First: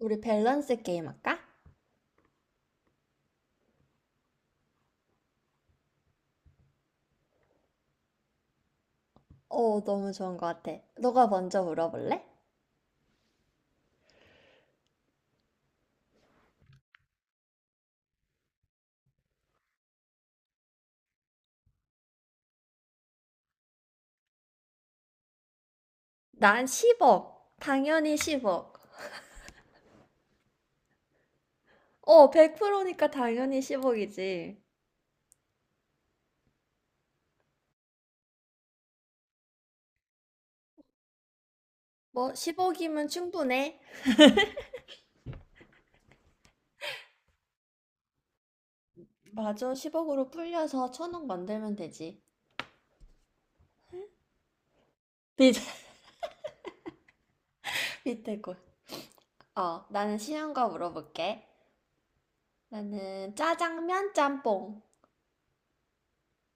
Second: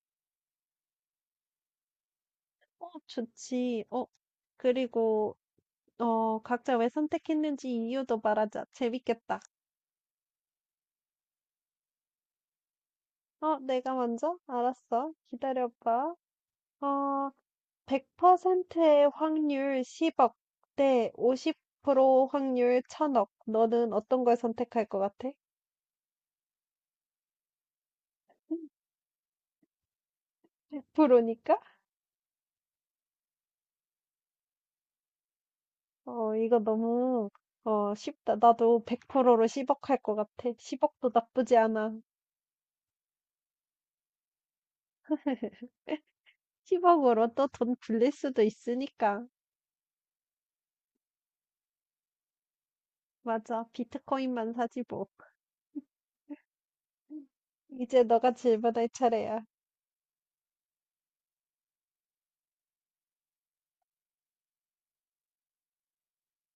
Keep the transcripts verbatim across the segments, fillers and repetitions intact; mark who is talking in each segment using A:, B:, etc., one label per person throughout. A: 우리 밸런스 게임 할까?
B: 어, 좋지. 어, 그리고, 어, 각자 왜 선택했는지 이유도 말하자. 재밌겠다.
A: 어, 너무 좋은 것 같아. 너가 먼저 물어볼래?
B: 어, 내가 먼저? 알았어. 기다려봐. 어, 백 퍼센트의 확률 십억 대 오십 퍼센트 확률 천억. 너는 어떤 걸 선택할 것 같아?
A: 난 십억. 당연히 십억.
B: 백 퍼센트니까?
A: 어, 백 퍼센트니까 당연히 십억이지.
B: 어, 이거 너무, 어, 쉽다. 나도 백 퍼센트로 십억 할 것 같아. 십억도 나쁘지 않아.
A: 뭐, 십억이면 충분해.
B: 십억으로 또 돈 굴릴 수도 있으니까.
A: 맞아, 십억으로 풀려서 천억 만들면 되지.
B: 맞아. 비트코인만 사지 뭐.
A: 밑에,
B: 이제 너가
A: 밑에 거.
B: 질문할 차례야.
A: 어, 나는 쉬운 거 물어볼게. 나는 짜장면 짬뽕.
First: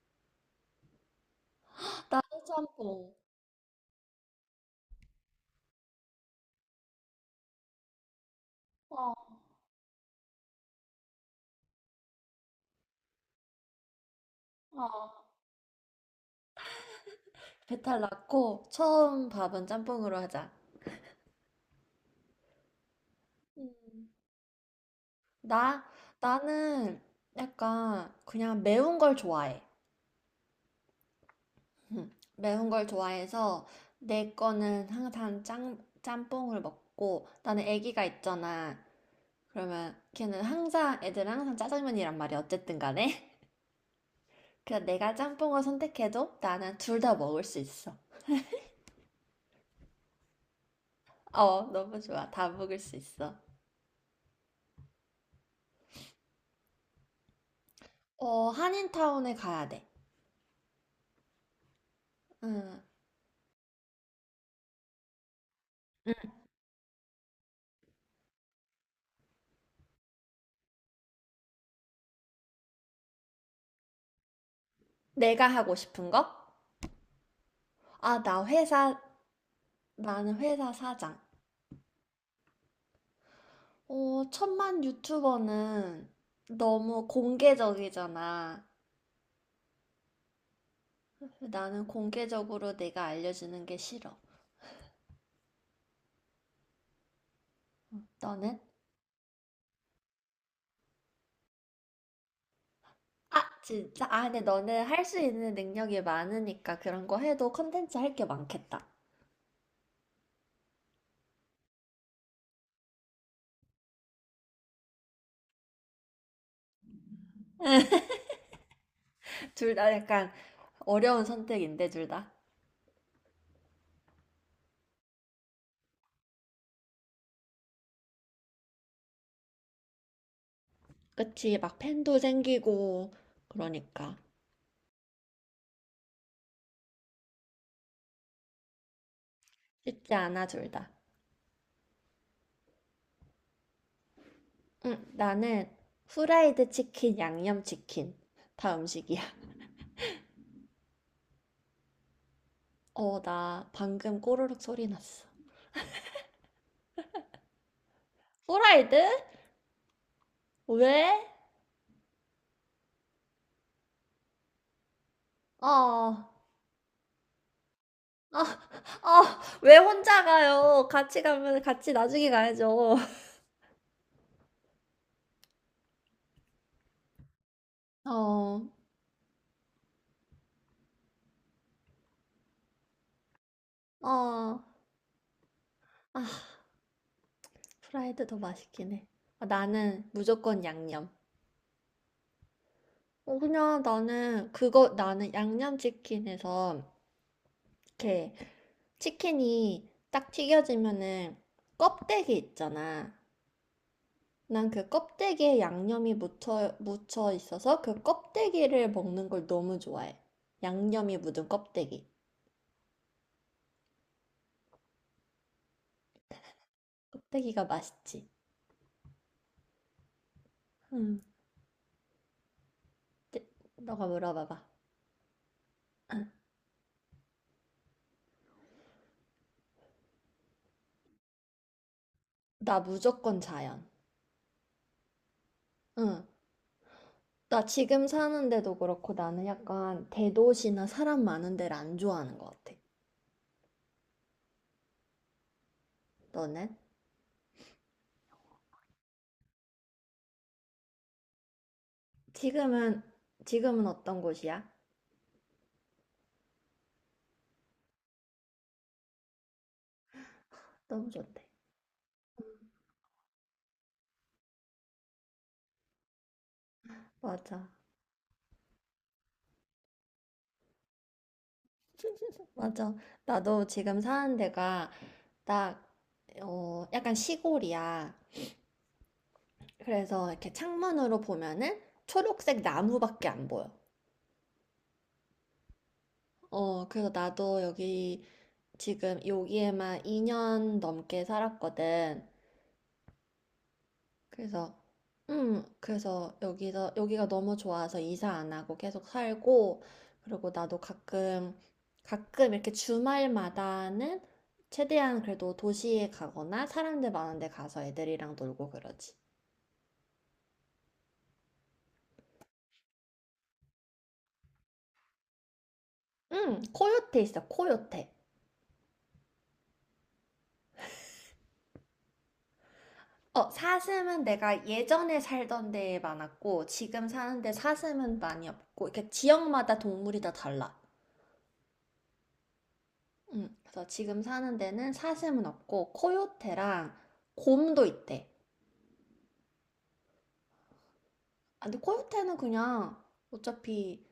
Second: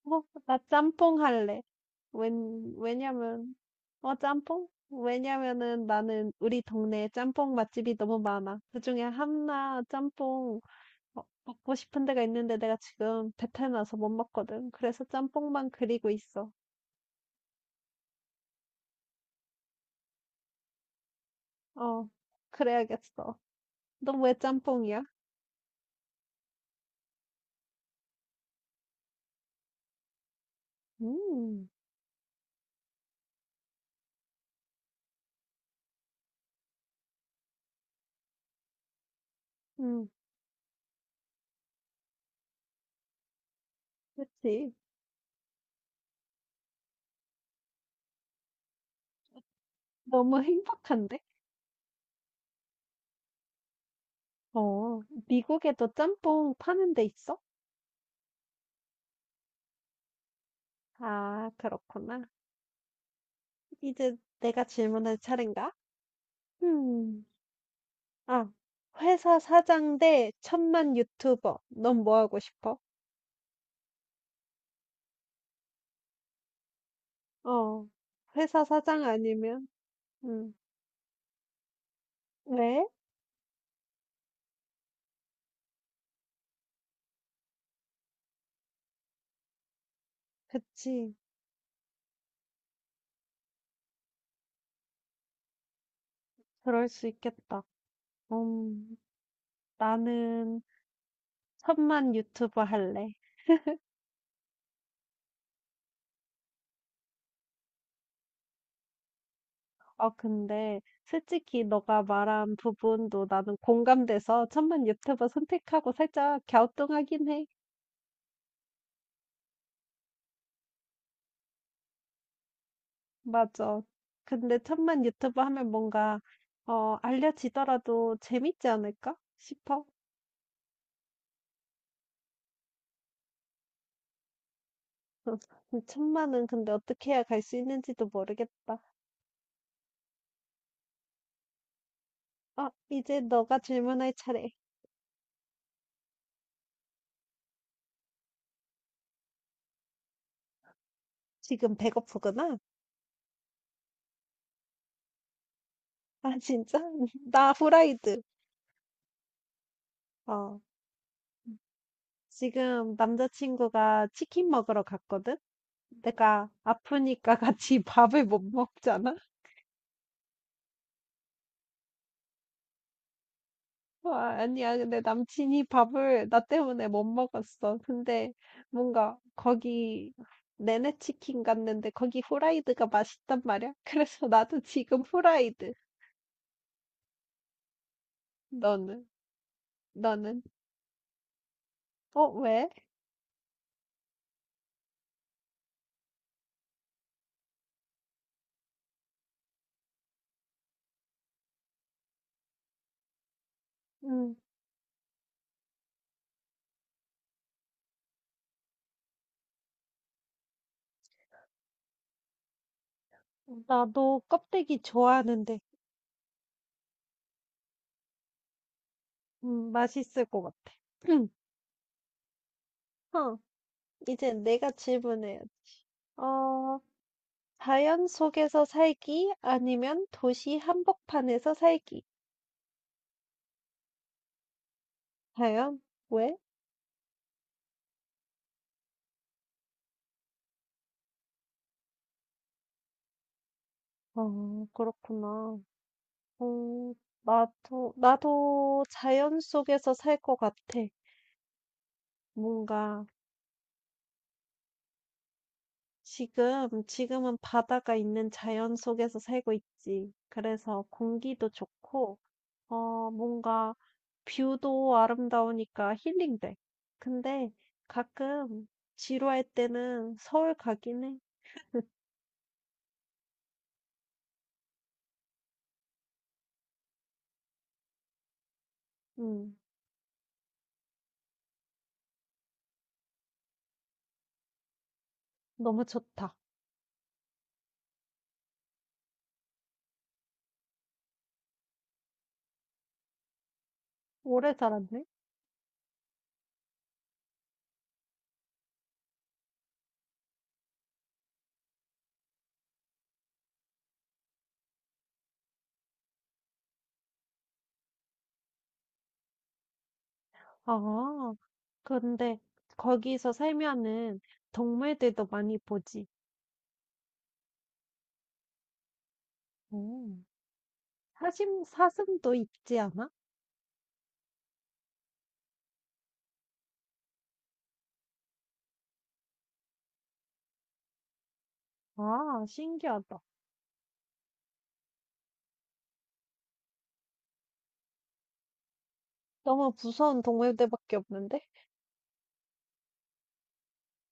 B: 어, 나 짬뽕 할래.
A: 나도
B: 웬,
A: 짬뽕.
B: 왜냐면, 어, 짬뽕? 왜냐면은 나는 우리 동네에 짬뽕 맛집이 너무 많아. 그중에
A: 어,
B: 한나 짬뽕 어, 먹고 싶은 데가 있는데 내가 지금 배탈 나서 못 먹거든. 그래서 짬뽕만 그리고 있어.
A: 배탈 났고, 처음 밥은 짬뽕으로 하자.
B: 어, 그래야겠어.
A: 음.
B: 너 왜 짬뽕이야?
A: 나, 나는 약간 그냥 매운 걸 좋아해.
B: 음,
A: 음, 매운 걸 좋아해서 내 거는 항상 짬, 짬뽕을 먹고 나는 애기가 있잖아. 그러면
B: 음,
A: 걔는 항상 애들은 항상 짜장면이란 말이야. 어쨌든 간에.
B: 그치.
A: 그래서 내가 짬뽕을 선택해도 나는 둘 다 먹을 수 있어.
B: 너무 행복한데?
A: 어, 너무 좋아. 다 먹을 수 있어.
B: 어, 미국에도 짬뽕 파는 데 있어?
A: 어, 한인타운에 가야 돼.
B: 아, 그렇구나.
A: 음,
B: 이제 내가 질문할 차례인가? 음, 아, 회사 사장 대 천만 유튜버. 넌 뭐 하고 싶어?
A: 내가 하고 싶은 거?
B: 어,
A: 아, 나
B: 회사
A: 회사,
B: 사장 아니면,
A: 나는
B: 음,
A: 회사 사장.
B: 왜?
A: 어, 천만 유튜버는 너무 공개적이잖아.
B: 그치.
A: 나는 공개적으로 내가 알려주는 게 싫어.
B: 그럴 수 있겠다.
A: 너는?
B: 음, 나는 천만 유튜버 할래.
A: 아, 진짜? 아, 근데 너는 할 수 있는 능력이 많으니까 그런 거 해도 컨텐츠 할 게 많겠다.
B: 어, 근데 솔직히 너가 말한 부분도 나는 공감돼서 천만 유튜버 선택하고 살짝 갸우뚱하긴 해.
A: 둘 다 약간 어려운 선택인데, 둘 다.
B: 맞아. 근데 천만 유튜브 하면 뭔가 어 알려지더라도 재밌지 않을까 싶어.
A: 그치, 막 팬도 생기고, 그러니까.
B: 천만은 근데 어떻게 해야 갈 수 있는지도 모르겠다.
A: 쉽지 않아, 둘 다.
B: 아, 이제 너가 질문할 차례.
A: 응, 나는 후라이드 치킨, 양념 치킨. 다 음식이야.
B: 지금 배고프구나?
A: 어, 나 방금 꼬르륵 소리 났어.
B: 아, 진짜? 나 후라이드.
A: 후라이드?
B: 어.
A: 왜?
B: 지금 남자친구가 치킨 먹으러 갔거든?
A: 아,
B: 내가 아프니까 같이 밥을 못
A: 아,
B: 먹잖아.
A: 아, 왜 혼자 가요? 같이 가면 같이 나중에 가야죠.
B: 와, 아니야. 근데 남친이 밥을 나 때문에 못 먹었어. 근데
A: 어,
B: 뭔가 거기 내내 치킨 갔는데 거기 후라이드가 맛있단 말이야. 그래서
A: 어,
B: 나도 지금 후라이드.
A: 아, 프라이드 더 맛있긴 해.
B: 너는?
A: 아, 나는
B: 너는?
A: 무조건 양념.
B: 어, 왜?
A: 어, 그냥 나는 그거, 나는 양념치킨에서 이렇게 치킨이 딱 튀겨지면은 껍데기 있잖아.
B: 음,
A: 난 그 껍데기에 양념이 묻혀, 묻혀 있어서 그 껍데기를 먹는 걸 너무 좋아해. 양념이 묻은 껍데기.
B: 나도 껍데기 좋아하는데,
A: 껍데기가 맛있지.
B: 음, 맛있을 것 같아.
A: 응.
B: 응. 어,
A: 네, 너가
B: 이제
A: 물어봐봐.
B: 내가 질문해 어, 자연 속에서 살기 아니면 도시 한복판에서 살기.
A: 나 무조건 자연.
B: 자연?
A: 응.
B: 왜?
A: 나 지금 사는데도 그렇고 나는 약간 대도시나 사람 많은 데를 안 좋아하는 것 같아.
B: 어, 그렇구나.
A: 너는?
B: 어, 나도, 나도 자연 속에서 살 것 같아.
A: 지금은,
B: 뭔가,
A: 지금은 어떤 곳이야?
B: 지금, 지금은 바다가 있는 자연 속에서 살고 있지. 그래서
A: 너무 좋대.
B: 공기도 좋고, 어, 뭔가, 뷰도 아름다우니까 힐링돼. 근데
A: 맞아.
B: 가끔 지루할 때는 서울 가긴 해.
A: 맞아. 나도 지금 사는 데가 나, 어, 약간 시골이야.
B: 음,
A: 그래서 이렇게 창문으로 보면은 초록색 나무밖에 안 보여.
B: 너무 좋다.
A: 어, 그래서 나도 여기 지금 여기에만 이 년 넘게 살았거든.
B: 오래
A: 그래서,
B: 살았네.
A: 음, 그래서 여기서, 여기가 너무 좋아서 이사 안 하고 계속 살고, 그리고 나도 가끔, 가끔 이렇게 주말마다는 최대한 그래도 도시에 가거나 사람들 많은 데 가서 애들이랑 놀고 그러지.
B: 아, 근데 거기서 살면은 동물들도 많이 보지.
A: 응, 코요테 있어, 코요테.
B: 음. 사슴, 사슴도 있지 않아?
A: 어, 사슴은 내가 예전에 살던 데에 많았고, 지금 사는데 사슴은 많이 없고, 이렇게 지역마다 동물이 다 달라.
B: 아, 신기하다.
A: 응, 그래서 지금 사는 데는 사슴은 없고, 코요테랑 곰도 있대.
B: 너무 무서운 동물들밖에 없는데?
A: 아, 근데 코요테는 그냥 어차피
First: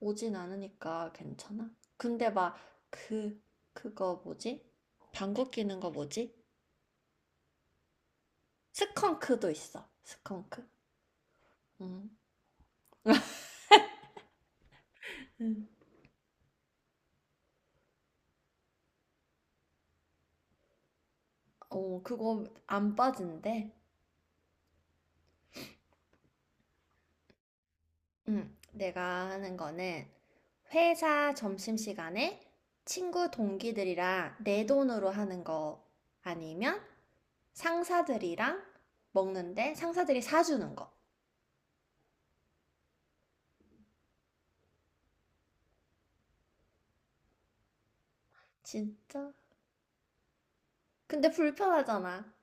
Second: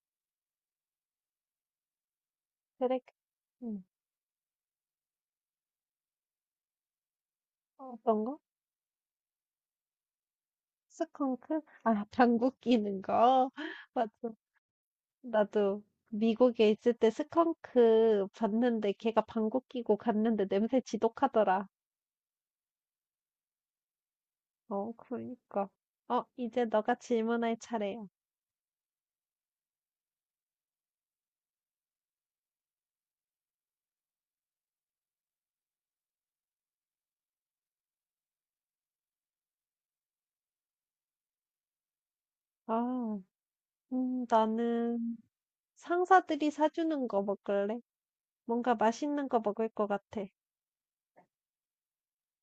A: 오진 않으니까 괜찮아. 근데 막,
B: 그래.
A: 그,
B: 응
A: 그거 뭐지? 방귀 뀌는 거 뭐지?
B: 어떤 거?
A: 스컹크도 있어, 스컹크.
B: 스컹크? 아,
A: 응.
B: 방귀 뀌는 거? 맞아. 나도 미국에 있을 때 스컹크 봤는데 걔가 방귀 뀌고 갔는데 냄새 지독하더라.
A: 어, 그거 안 빠진대.
B: 어, 그러니까. 어, 이제 너가 질문할 차례야.
A: 응, 내가 하는 거는 회사 점심시간에 친구 동기들이랑 내 돈으로 하는 거 아니면 상사들이랑 먹는데 상사들이 사주는 거.
B: 아, 음, 나는 상사들이 사주는 거 먹을래? 뭔가 맛있는
A: 진짜?
B: 거 먹을 것 같아.
A: 근데 불편하잖아.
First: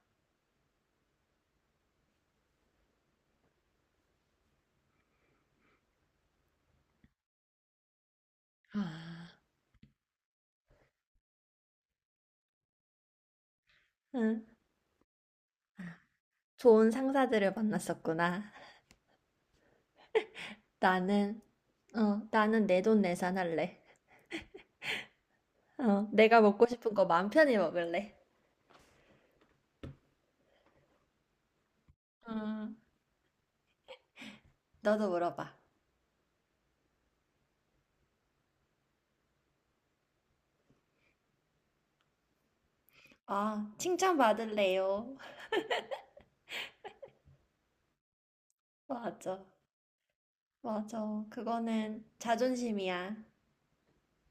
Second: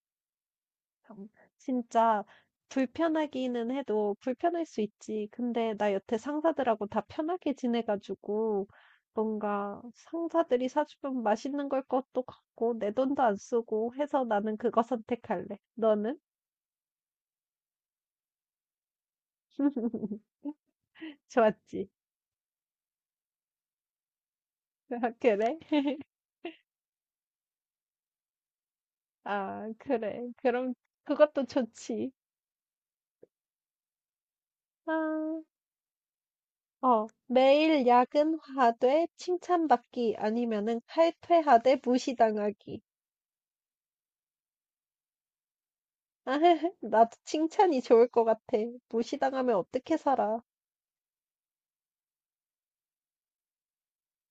B: 참, 진짜 불편하기는 해도 불편할 수 있지. 근데 나 여태 상사들하고 다 편하게 지내가지고
A: 아,
B: 뭔가 상사들이 사주면 맛있는 걸 것도 같고 내 돈도 안 쓰고 해서
A: 응.
B: 나는 그거 선택할래. 너는?
A: 좋은 상사들을 만났었구나. 나는,
B: 좋았지?
A: 어, 나는 내 돈 내산할래.
B: 아, 그래?
A: 어, 내가 먹고 싶은 거 마음 편히 먹을래.
B: 아, 그래. 그럼 그것도 좋지.
A: 음,
B: 아,
A: 너도 물어봐.
B: 어, 매일 야근하되 칭찬받기 아니면은 칼퇴하되 무시당하기.
A: 아, 칭찬받을래요.
B: 나도 칭찬이 좋을 것 같아.
A: 맞아.
B: 무시당하면 어떻게 살아?
A: 맞아. 그거는 자존심이야.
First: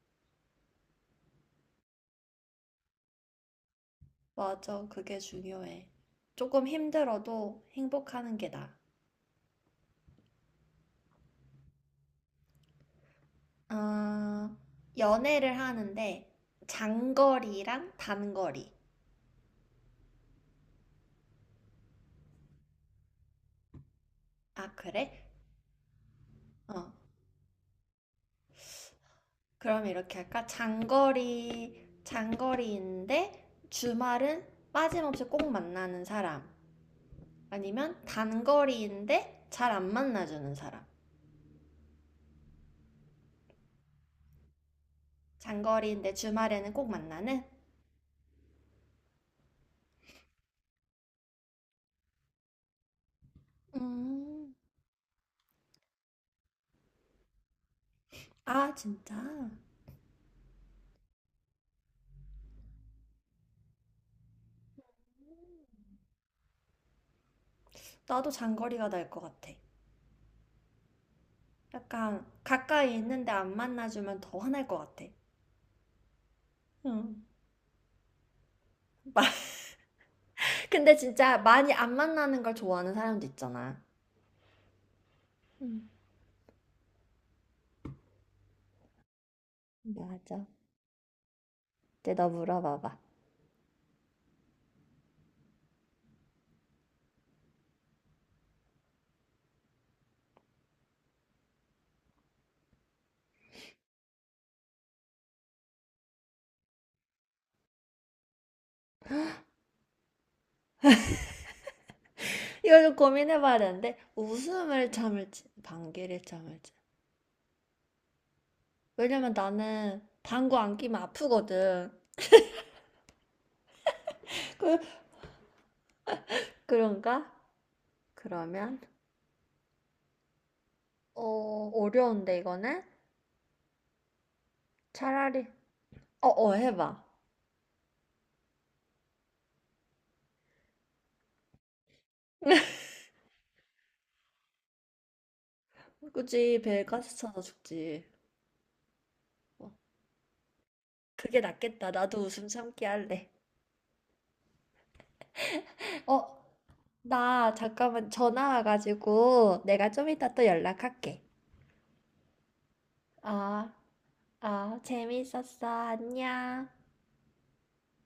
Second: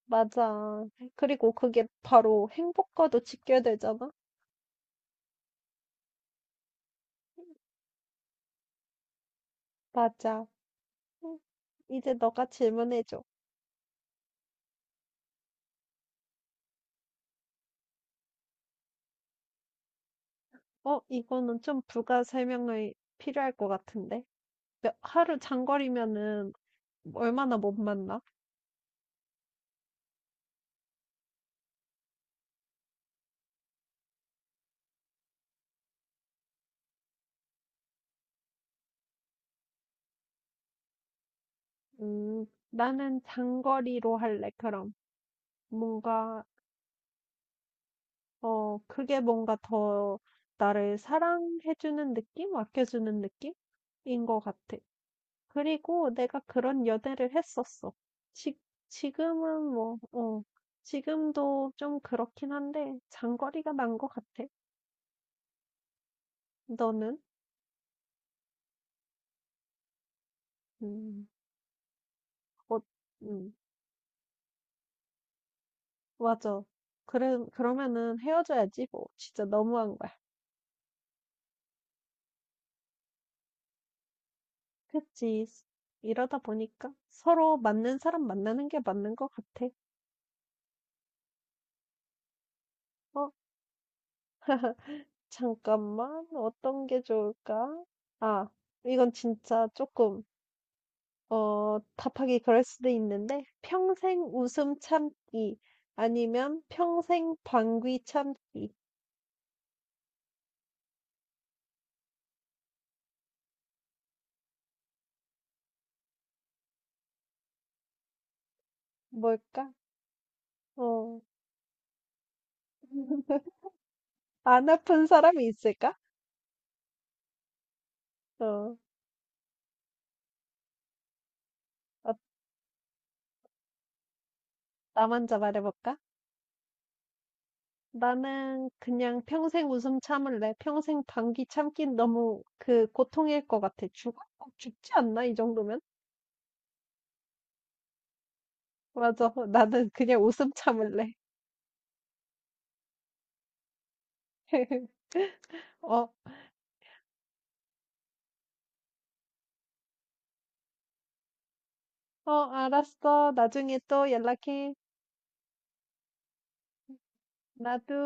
B: 맞아. 그리고 그게 바로 행복과도 직결되잖아?
A: 맞아. 그게 중요해. 조금 힘들어도 행복하는 게 나아.
B: 맞아. 음, 이제 너가 질문해줘.
A: 아, 연애를 하는데 장거리랑 단거리.
B: 어, 이거는 좀 부가 설명이 필요할 것 같은데.
A: 아,
B: 몇-
A: 그래?
B: 하루 장거리면은
A: 어.
B: 얼마나 못 만나?
A: 그럼 이렇게 할까? 장거리, 장거리인데 주말은 빠짐없이 꼭 만나는 사람. 아니면 단거리인데 잘 안 만나주는 사람.
B: 음, 나는 장거리로 할래, 그럼.
A: 장거리인데
B: 뭔가,
A: 주말에는 꼭 만나는?
B: 어, 그게 뭔가 더 나를 사랑해주는 느낌? 아껴주는 느낌? 인 것
A: 음,
B: 같아. 그리고 내가 그런 연애를 했었어. 지,
A: 아, 진짜?
B: 지금은 뭐, 어, 지금도 좀 그렇긴 한데, 장거리가 난 것 같아. 너는?
A: 나도 장거리가 날 것 같아.
B: 음,
A: 약간
B: 어,
A: 가까이 있는데 안
B: 음,
A: 만나주면 더 화날 것 같아.
B: 맞아.
A: 응.
B: 그래, 그러면은 헤어져야지, 뭐.
A: 마-
B: 진짜 너무한 거야.
A: 근데 진짜 많이 안 만나는 걸 좋아하는 사람도 있잖아.
B: 그치.
A: 응.
B: 이러다 보니까 서로 맞는 사람 만나는 게 맞는 것 같아.
A: 맞아. 이제 너 물어봐봐.
B: 어, 잠깐만. 어떤 게 좋을까? 아, 이건 진짜 조금 어 답하기 그럴 수도 있는데 평생 웃음 참기 아니면 평생 방귀 참기
A: 이거 좀 고민해봐야 되는데 웃음을 참을지 방귀를 참을지. 왜냐면
B: 뭘까?
A: 나는 방구 안 끼면
B: 어.
A: 아프거든.
B: 안
A: 그,
B: 아픈 사람이 있을까?
A: 그런가?
B: 어.
A: 그러면 어,
B: 어,
A: 어려운데 이거는?
B: 나 먼저
A: 차라리
B: 말해볼까?
A: 어어 해봐.
B: 나는 그냥 평생 웃음 참을래. 평생 방귀 참긴 너무 그 고통일 것 같아. 죽어? 어, 죽지 않나? 이 정도면?
A: 굳이 배에 가스 차서 죽지.
B: 맞아. 어,
A: 뭐.
B: 나는 그냥 웃음 참을래.
A: 그게 낫겠다. 나도 웃음 참기 할래.
B: 어,
A: 어, 나 잠깐만 전화 와가지고 내가 좀 이따 또 연락할게.
B: 어, 알았어.
A: 아,
B: 나중에 또 연락해.
A: 아, 재밌었어. 안녕.
B: 나도.